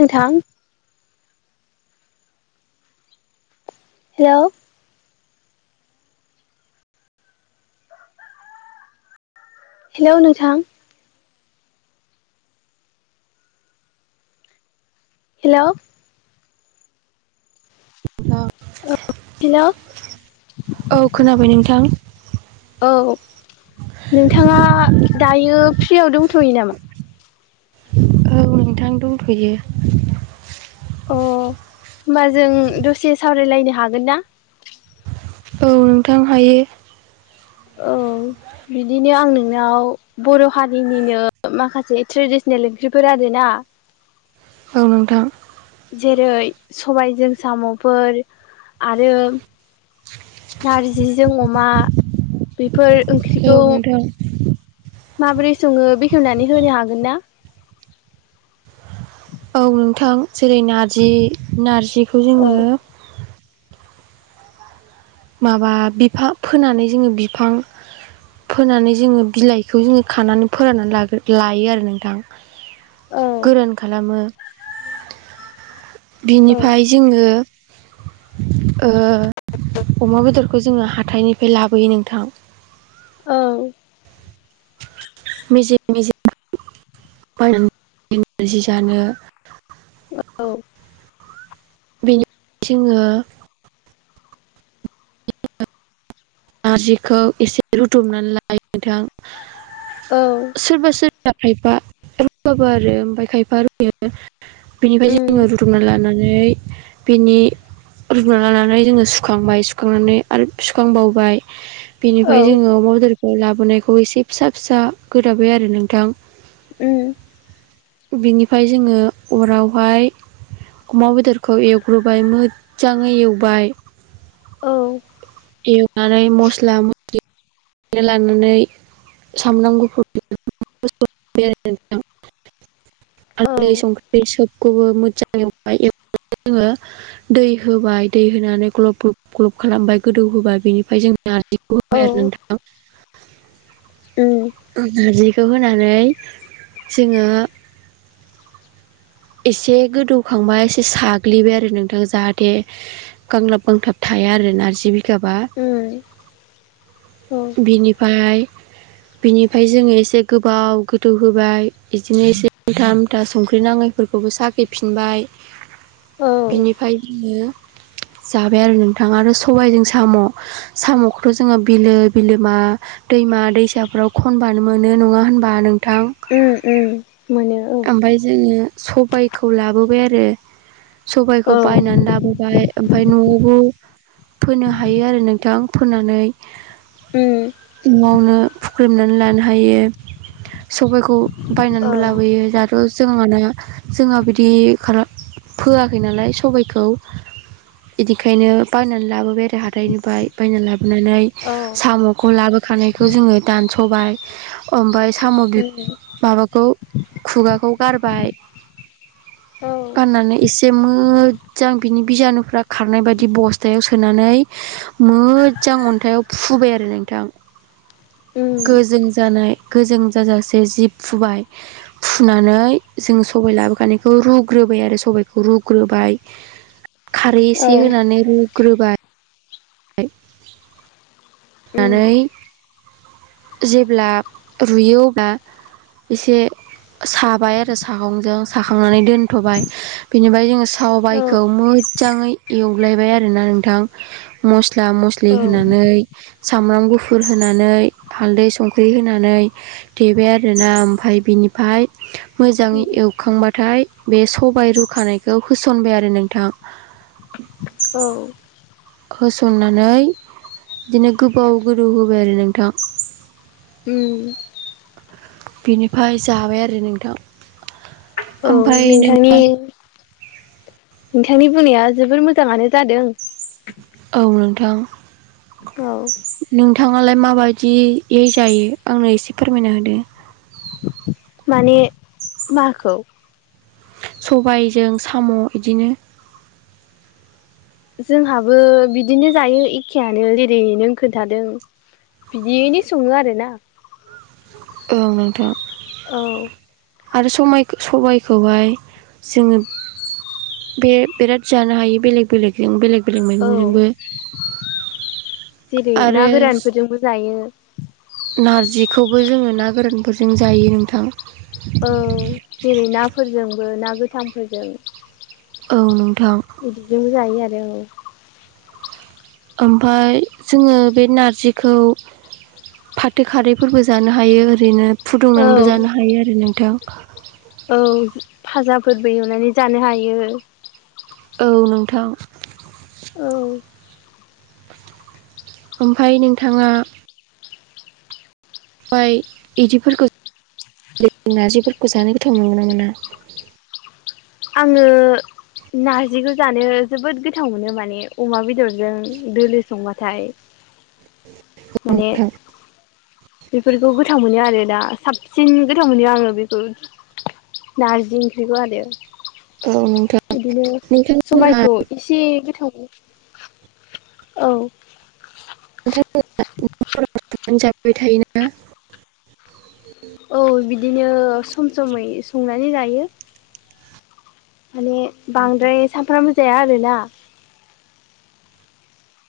नोंथां hello hello नोंथां hello नं हेलौ खोनाबाय नोंथां औ नोंथाङा दायो फ्रियाव दंथ'यो नामा औ नोंथां दंथ'यो अ होमबा जों दसे सावरायलायनो हागोन ना औ नोंथां हायो औ बिदिनो आं नोंनाव बर' हारिनिनो माखासे ट्रेडिसनेल ओंख्रिफोर आरोना [inaudible] औ नोंथां जेरै सबायजों साम'फोर आरो नारजिजों अमा बेफोर ओंख्रिखौ नोंथां औ माबोरै सङो बेखेवनानै होनो हागोन ना औ नोंथां जेरै नारजि नारजिखौ औ जोङो माबा बिफां फोनानै जोङो बिफां फोनानै जोङो बिलाइखौ जोङो खानानै फोराननानै लागो लायो आरो नोंथां औ गोरान खालामो औ बिनिफाय जोङो ओ अमा बेदरखौ जोङो हाथाइनिफिय लाबोयो नोंथां औ मेजे मेजेम बायनानै नारजि जानो औ बेनि जोङो नारजिखौ एसे रुदमनानै लायो नोंथां। औ। सोरबा सोरबा खायफा रुयोबो आरो ओमफ्राय खायफा बेनिफ्रायो जोङो उम रुदबना लानानै नै बिनि रुबावना लानानै जोङो सुखांबाय सुखांनानै आरो सुखांबाव बाय। औ बिनिफ्राय जोङो अमा बेदर लाबोनायखौ एसे फिसा फिसा गोदाबाय आरो नोंथां। उम। बिनिफ्राय जोङो अरावहाय अमा बेदरखौ एवग्रोबाय मोजाङै एवबाय। औ। नानै मस्ला लानानै सामब्राम गुफुर [unintelligible] औ हालदै संख्रि सबखौबो मोजां एवबाय, एवनानै जोङो दै होबाय दै होनानै ग्लब ग्लब ग्लब खालामबाय, गोदौ होबाय बेनिफ्राय जों नारजिखौ औ होबाय आरो नोंथां। उम नारजिखौ होनानै जोङो एसे गोदौखांबा एसे साग्लिबाय आरो नोंथां जाहाथे गांलाब गांथाब थाया आरो नारजि बिगाबा उम औ। बिनिफाय बिनिफ्राय जोङो एसे गोबाव गोदौ होबाय बिदिनो एसे आमथा आमथा संख्रि नाङै फोरखौबो साखैफिनबाय। औ बिनिफ्राय जोङो जाबाय आरो नोंथा आरो सबायजों साम' साम'खौथ' जोङो बिलो बिलोमा दैमा दैसाफोराव खनबानो मोनो नङा होनबा नों थां। उम उम मोनो ओमफाय जोङो सबायखौ लाबोबाय आरो सबायखौ औ बायनानै लाबोबाय। ओमफफ्राय न'आवबो फोनो हायो आरो नोंथां। फोननानै उम न'आवनो फुख्रेमनानै लानो हायो। सबायखौ औ बायनानैबो लाबोयो। दाथ' जोङाना जोंहा बिदि खालाम फोआखै नालाय सबायखौ। बिनिखायनो बायनानै लाबोबाय आरो हाथायनिफाय। बायनानै लाबोनानै औ उम औ साम'खौ लाबोखानायखौ जोङो दानस'बाय। ओमफाय साम' माबाखौ खुगाखौ गारबाय गाननानै एसे मोजां बिनि बिजानुफ्रा खारनाय बायदि बस्थायाव सोनानै मोजां अन्थाइयाव फुबाय आरो नोंथां। उम औ उम गोजों जानाय गोजों जाजासे जि फुबाय। फुनानै जों सबाय लाबोखानायखौ रुग्रोबाय आरो सबायखौ रुग्रोबाय। खारै औ एसे औ औ होनानै रुग्रोबाय उम होनानै जेब्ला रुयो अब्ला एसे साबाय आरो सागंजों साखांनानै दोन्थ'बाय। बेनिफ्राय जोङो औ सबायखौ मोजाङै एवगलायबाय आरोना नोंथां। मस्ला मस्लि होनानै सामब्राम गुफुर होनानै हालदै संख्रि होनानै देबाय आरोना। ओमफाय बिनिफाय मोजाङै एवखांबाथाय बे सबाय रुखानायखौ होसनबाय आरो नोंथां। औ। होसननानै बिदिनो गोबाव गोदौ होबाय आरो नोंथां। उम। बिनिफ्राय जाबाय आरो नोंथां। औ ओमफ्राय नों नोंथांनि। नोंथांनि बुंनाया जोबोर मोजाङानो जादों। औ नोंथां। औ नोंथाङालाय माबायदियै जायो आंनो एसे फोरमायना होदो। माने माखौ। सबायजों साम' बिदिनो। जोंहाबो बिदिनो जायो एखेयानो जेरैैनो खोन्थादों। बिदियैनो सङो आरोना। औ नोंथां। औ आरो समाय सबायखौहाय जोङो। बे बिराद जानो हायो बेलेग बेलेगजों बेलेग बेलेग औ मैगंजोंबो। जेरै ना आरो गोरानफोरजोंबो जायो। नारजिखौबो जोङो ना गोरानफोरजों जायो नोंथां। औ जेरै नाफोरजोंबो ना गोथांफोरजों। औ नोंथां। बिदिजोंनो जायो आरो औ। ओमफफ्राय जोङो बे नारजिखौ। फाथो खारैफोरबो जानो हायो ओरैनो औ फुदुंनानैबो जानो हायो आरो नोंथां। औ फाजाफोरबो एवनानै जानो हायो। औ नोंथां। औ ओमफ्राय नोंथाङा। ओमफ्राय बिदिफोरखौ नार्जिफोरखौ जानो गोथाव मोनगोन ना मोना। आङो। नारजिखौ जानो जोबोद गोथाव मोनो माने अमा बेदरजों दोलो संबाथाय। माने मोना बेफोरखौ गोथाव मोनो आरो दा साब। सिन गोथाव मोनो आङो बेखौ नारजि ओंख्रिखौ आरो। औ नोंथां। बिदिनो नोंथांमोनहा सबायखौ एसे गोथाव। औ नोंथांमोना [unintelligible] जाबाय थायोना औ बिदिनो सम समै संनानै जायो। माने बांद्राय सानफ्रामबो जाया आरोना।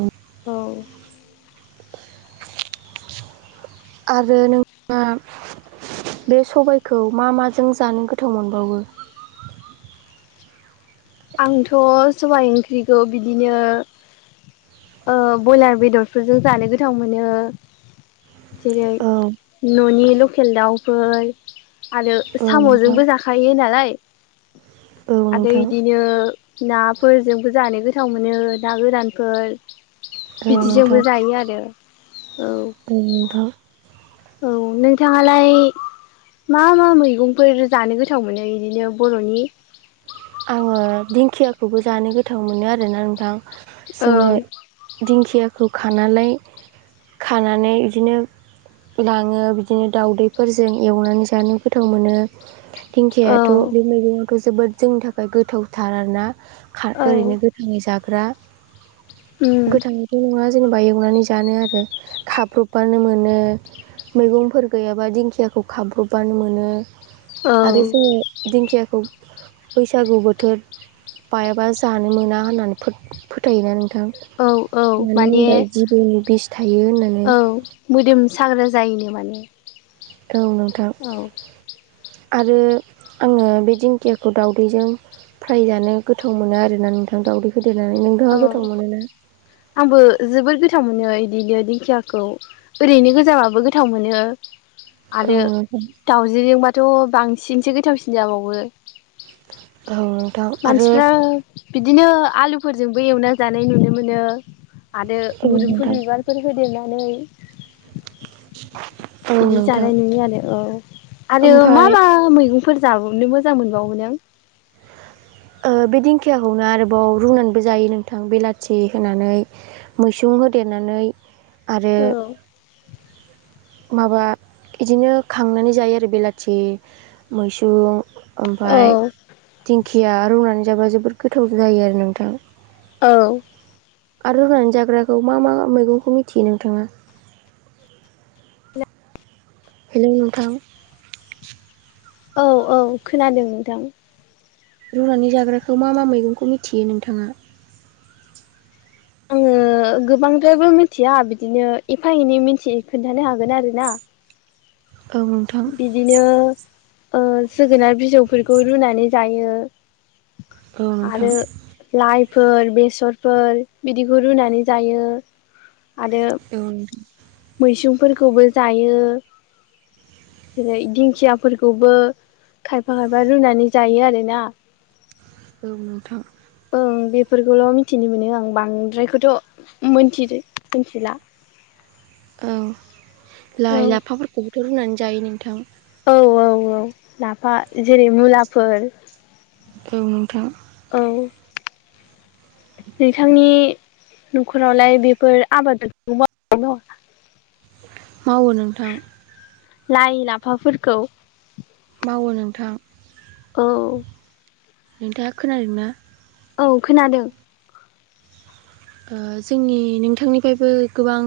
औ। औ आरो नोंथाङा बे सबायखौ मा माजों जानो गोथाव मोनबावो। आंथ' सबाइ ओंख्रिखौ बिदिनो। बयलार बेदरफोरजों जानो गोथाव मोनो। जेरै औ न'नि लकेल दाउफोर। आरो औ नोंथां साम'जोंबो जाखायो नालाय औ आदै। नोंथां नाफोरजोंबो जानो गोथाव मोनो ना गोरानफोर। औ नोंथां बिदिजोंबो जायो आरो औ। उम नोंथां। औ नोंथाङालाय। मा मा मैगंफोर जानो गोथाव मोनो बिदिनो बर'नि। आङो दिंखियाखौबो जानो गोथाव मोनो आरोना नोंथां जोङो। औ दिंखियाखौ खानालाय खानानै इदिनो। लाङो बिदिनो दाउदैफोरजों एवनानै जानो गोथाव मोनो। औ दिंखिायाथ' बे मैगंआथ' जोबोद जोंनि थाखाय गोथावथार आरोना? ओरैनो गोथाङै जाग्रा उम गो बिदि नङा जेनेबा एवनानै जानो आरो खाब्रबबानो मोनो। मैगंफोर गैयाबा दिंखियाखौ खाबब्र'बबानो मोनो। आरो औ जोङो दिंखियाखौ बैसागु बोथोर बायाबा जानो मोना होननानै फोथायोना? नोंथां औ औ मानो माने होनबा जिबौनि बिस थायो होननानै। औ मोदोम साग्रा जायोनो माने। औ नोंथां। औ आरो आङो बे दिंखियाखौ दावदैजों फ्राय जानो गोथाव मोनो आरोना नोंथां दावदै होफादेरनानै नोंथाङा गोथाव औ मोनोना? आंबो जोबोद गोथाव मोनो बिदिनो दिंखियाखौ। ओरैनो गोजाबाबो गोथाव मोनो। औ आरो नोंथां दउजिलिंबाथ' बांसिनसो गोथावसिन जाबावो। औ नोंथां आरो मानसिफ्रा बिदिनो आलुफोरजोंबो एवना जानाय नुनो मोनो। आरो औ मुदुमफुल नोंथां बिबारफोर होदेरनानै। औ बिदि नोंथां जानाय नुयो आरो औ आरो मा ओमफाय मा मैगं फोरजाबनो मोजां मोनबावोनों? ओ बे दिंखियाखौनो आरोबाव रुनानबो जायो नोंथां बेलाथि होनानै। मैसुं होदेरनानै आरो औ माबा इदिनो खांनानै जायो आरो बेलाथि मैसुं ओमफाय औ आ रुनानै जाबा जोबोद गोथाव जायो आरो नोंथां। औ आरो रुनानै जाग्राखौ मा मा मैगंखौ मिथियो नोंथाङा? हेलौ नोंथां? औ औ खोनादों नोंथां। रुनानै जाग्राखो मा मा मैगंखौ मिथियो नोंथाङा? ओ गोबांद्रायबो मिथिया बिदिनो एफा एनै मिथियो खोन्थानो हागोन आरोना। ओं बिदिनो ओ जोगोनार बिजौफोरखौ रुनानै जायो। औ नोंथां आरो लाइफोर बेसरफोर बिदिखौ रुनानै जायो आरो औ मैसुंफोरखौबो जायो। जेरै दिंखियाफोरखौबो खायफा खायफा रुनानै जायो आरोना। [inaudible] औ नोंथां। ओं बेफोरखौल' मिथिनो मोनो आं बांद्रायखौथ' मोनथिदो मिथिला। औ लाइ औ लाफाफोरखौबोथ' रुनानै जायो नोंथां। औ औ औ लाफा जेरै मुलाफोर। औ नोंथां। औ नोंथांनि न'खरावलाय बेफोर आबादखौ [unintelligible] मावोना मावा? मावो नोंथां लाइ लाफाफोरखौ मावो नोंथां। औ नोंथाङा खोनादों ना? औ खोनादों। ओ जोंनि नोंथांनिफ्रायबो गोबां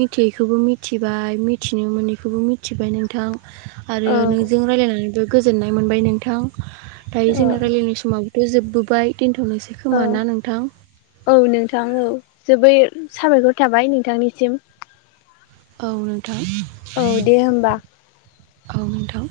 मिथियैखौबो मिथिबाय मिथिनो मोनैखौबो मिथिबाय नोंथां। आरो औ नोंजों रायलायनानैबो गोजोननाय मोनबाय नोंथां दायो औ जोंनो रायलायनाय समा बो जोबबोबाय दोनथ'नोसै औ खोमा ना नोंथां? औ नोंथां औ जोबोर साबायखर थाबाय नोंथांनिसिम। औ नोंथां औ दे होमबा औ नोंथां।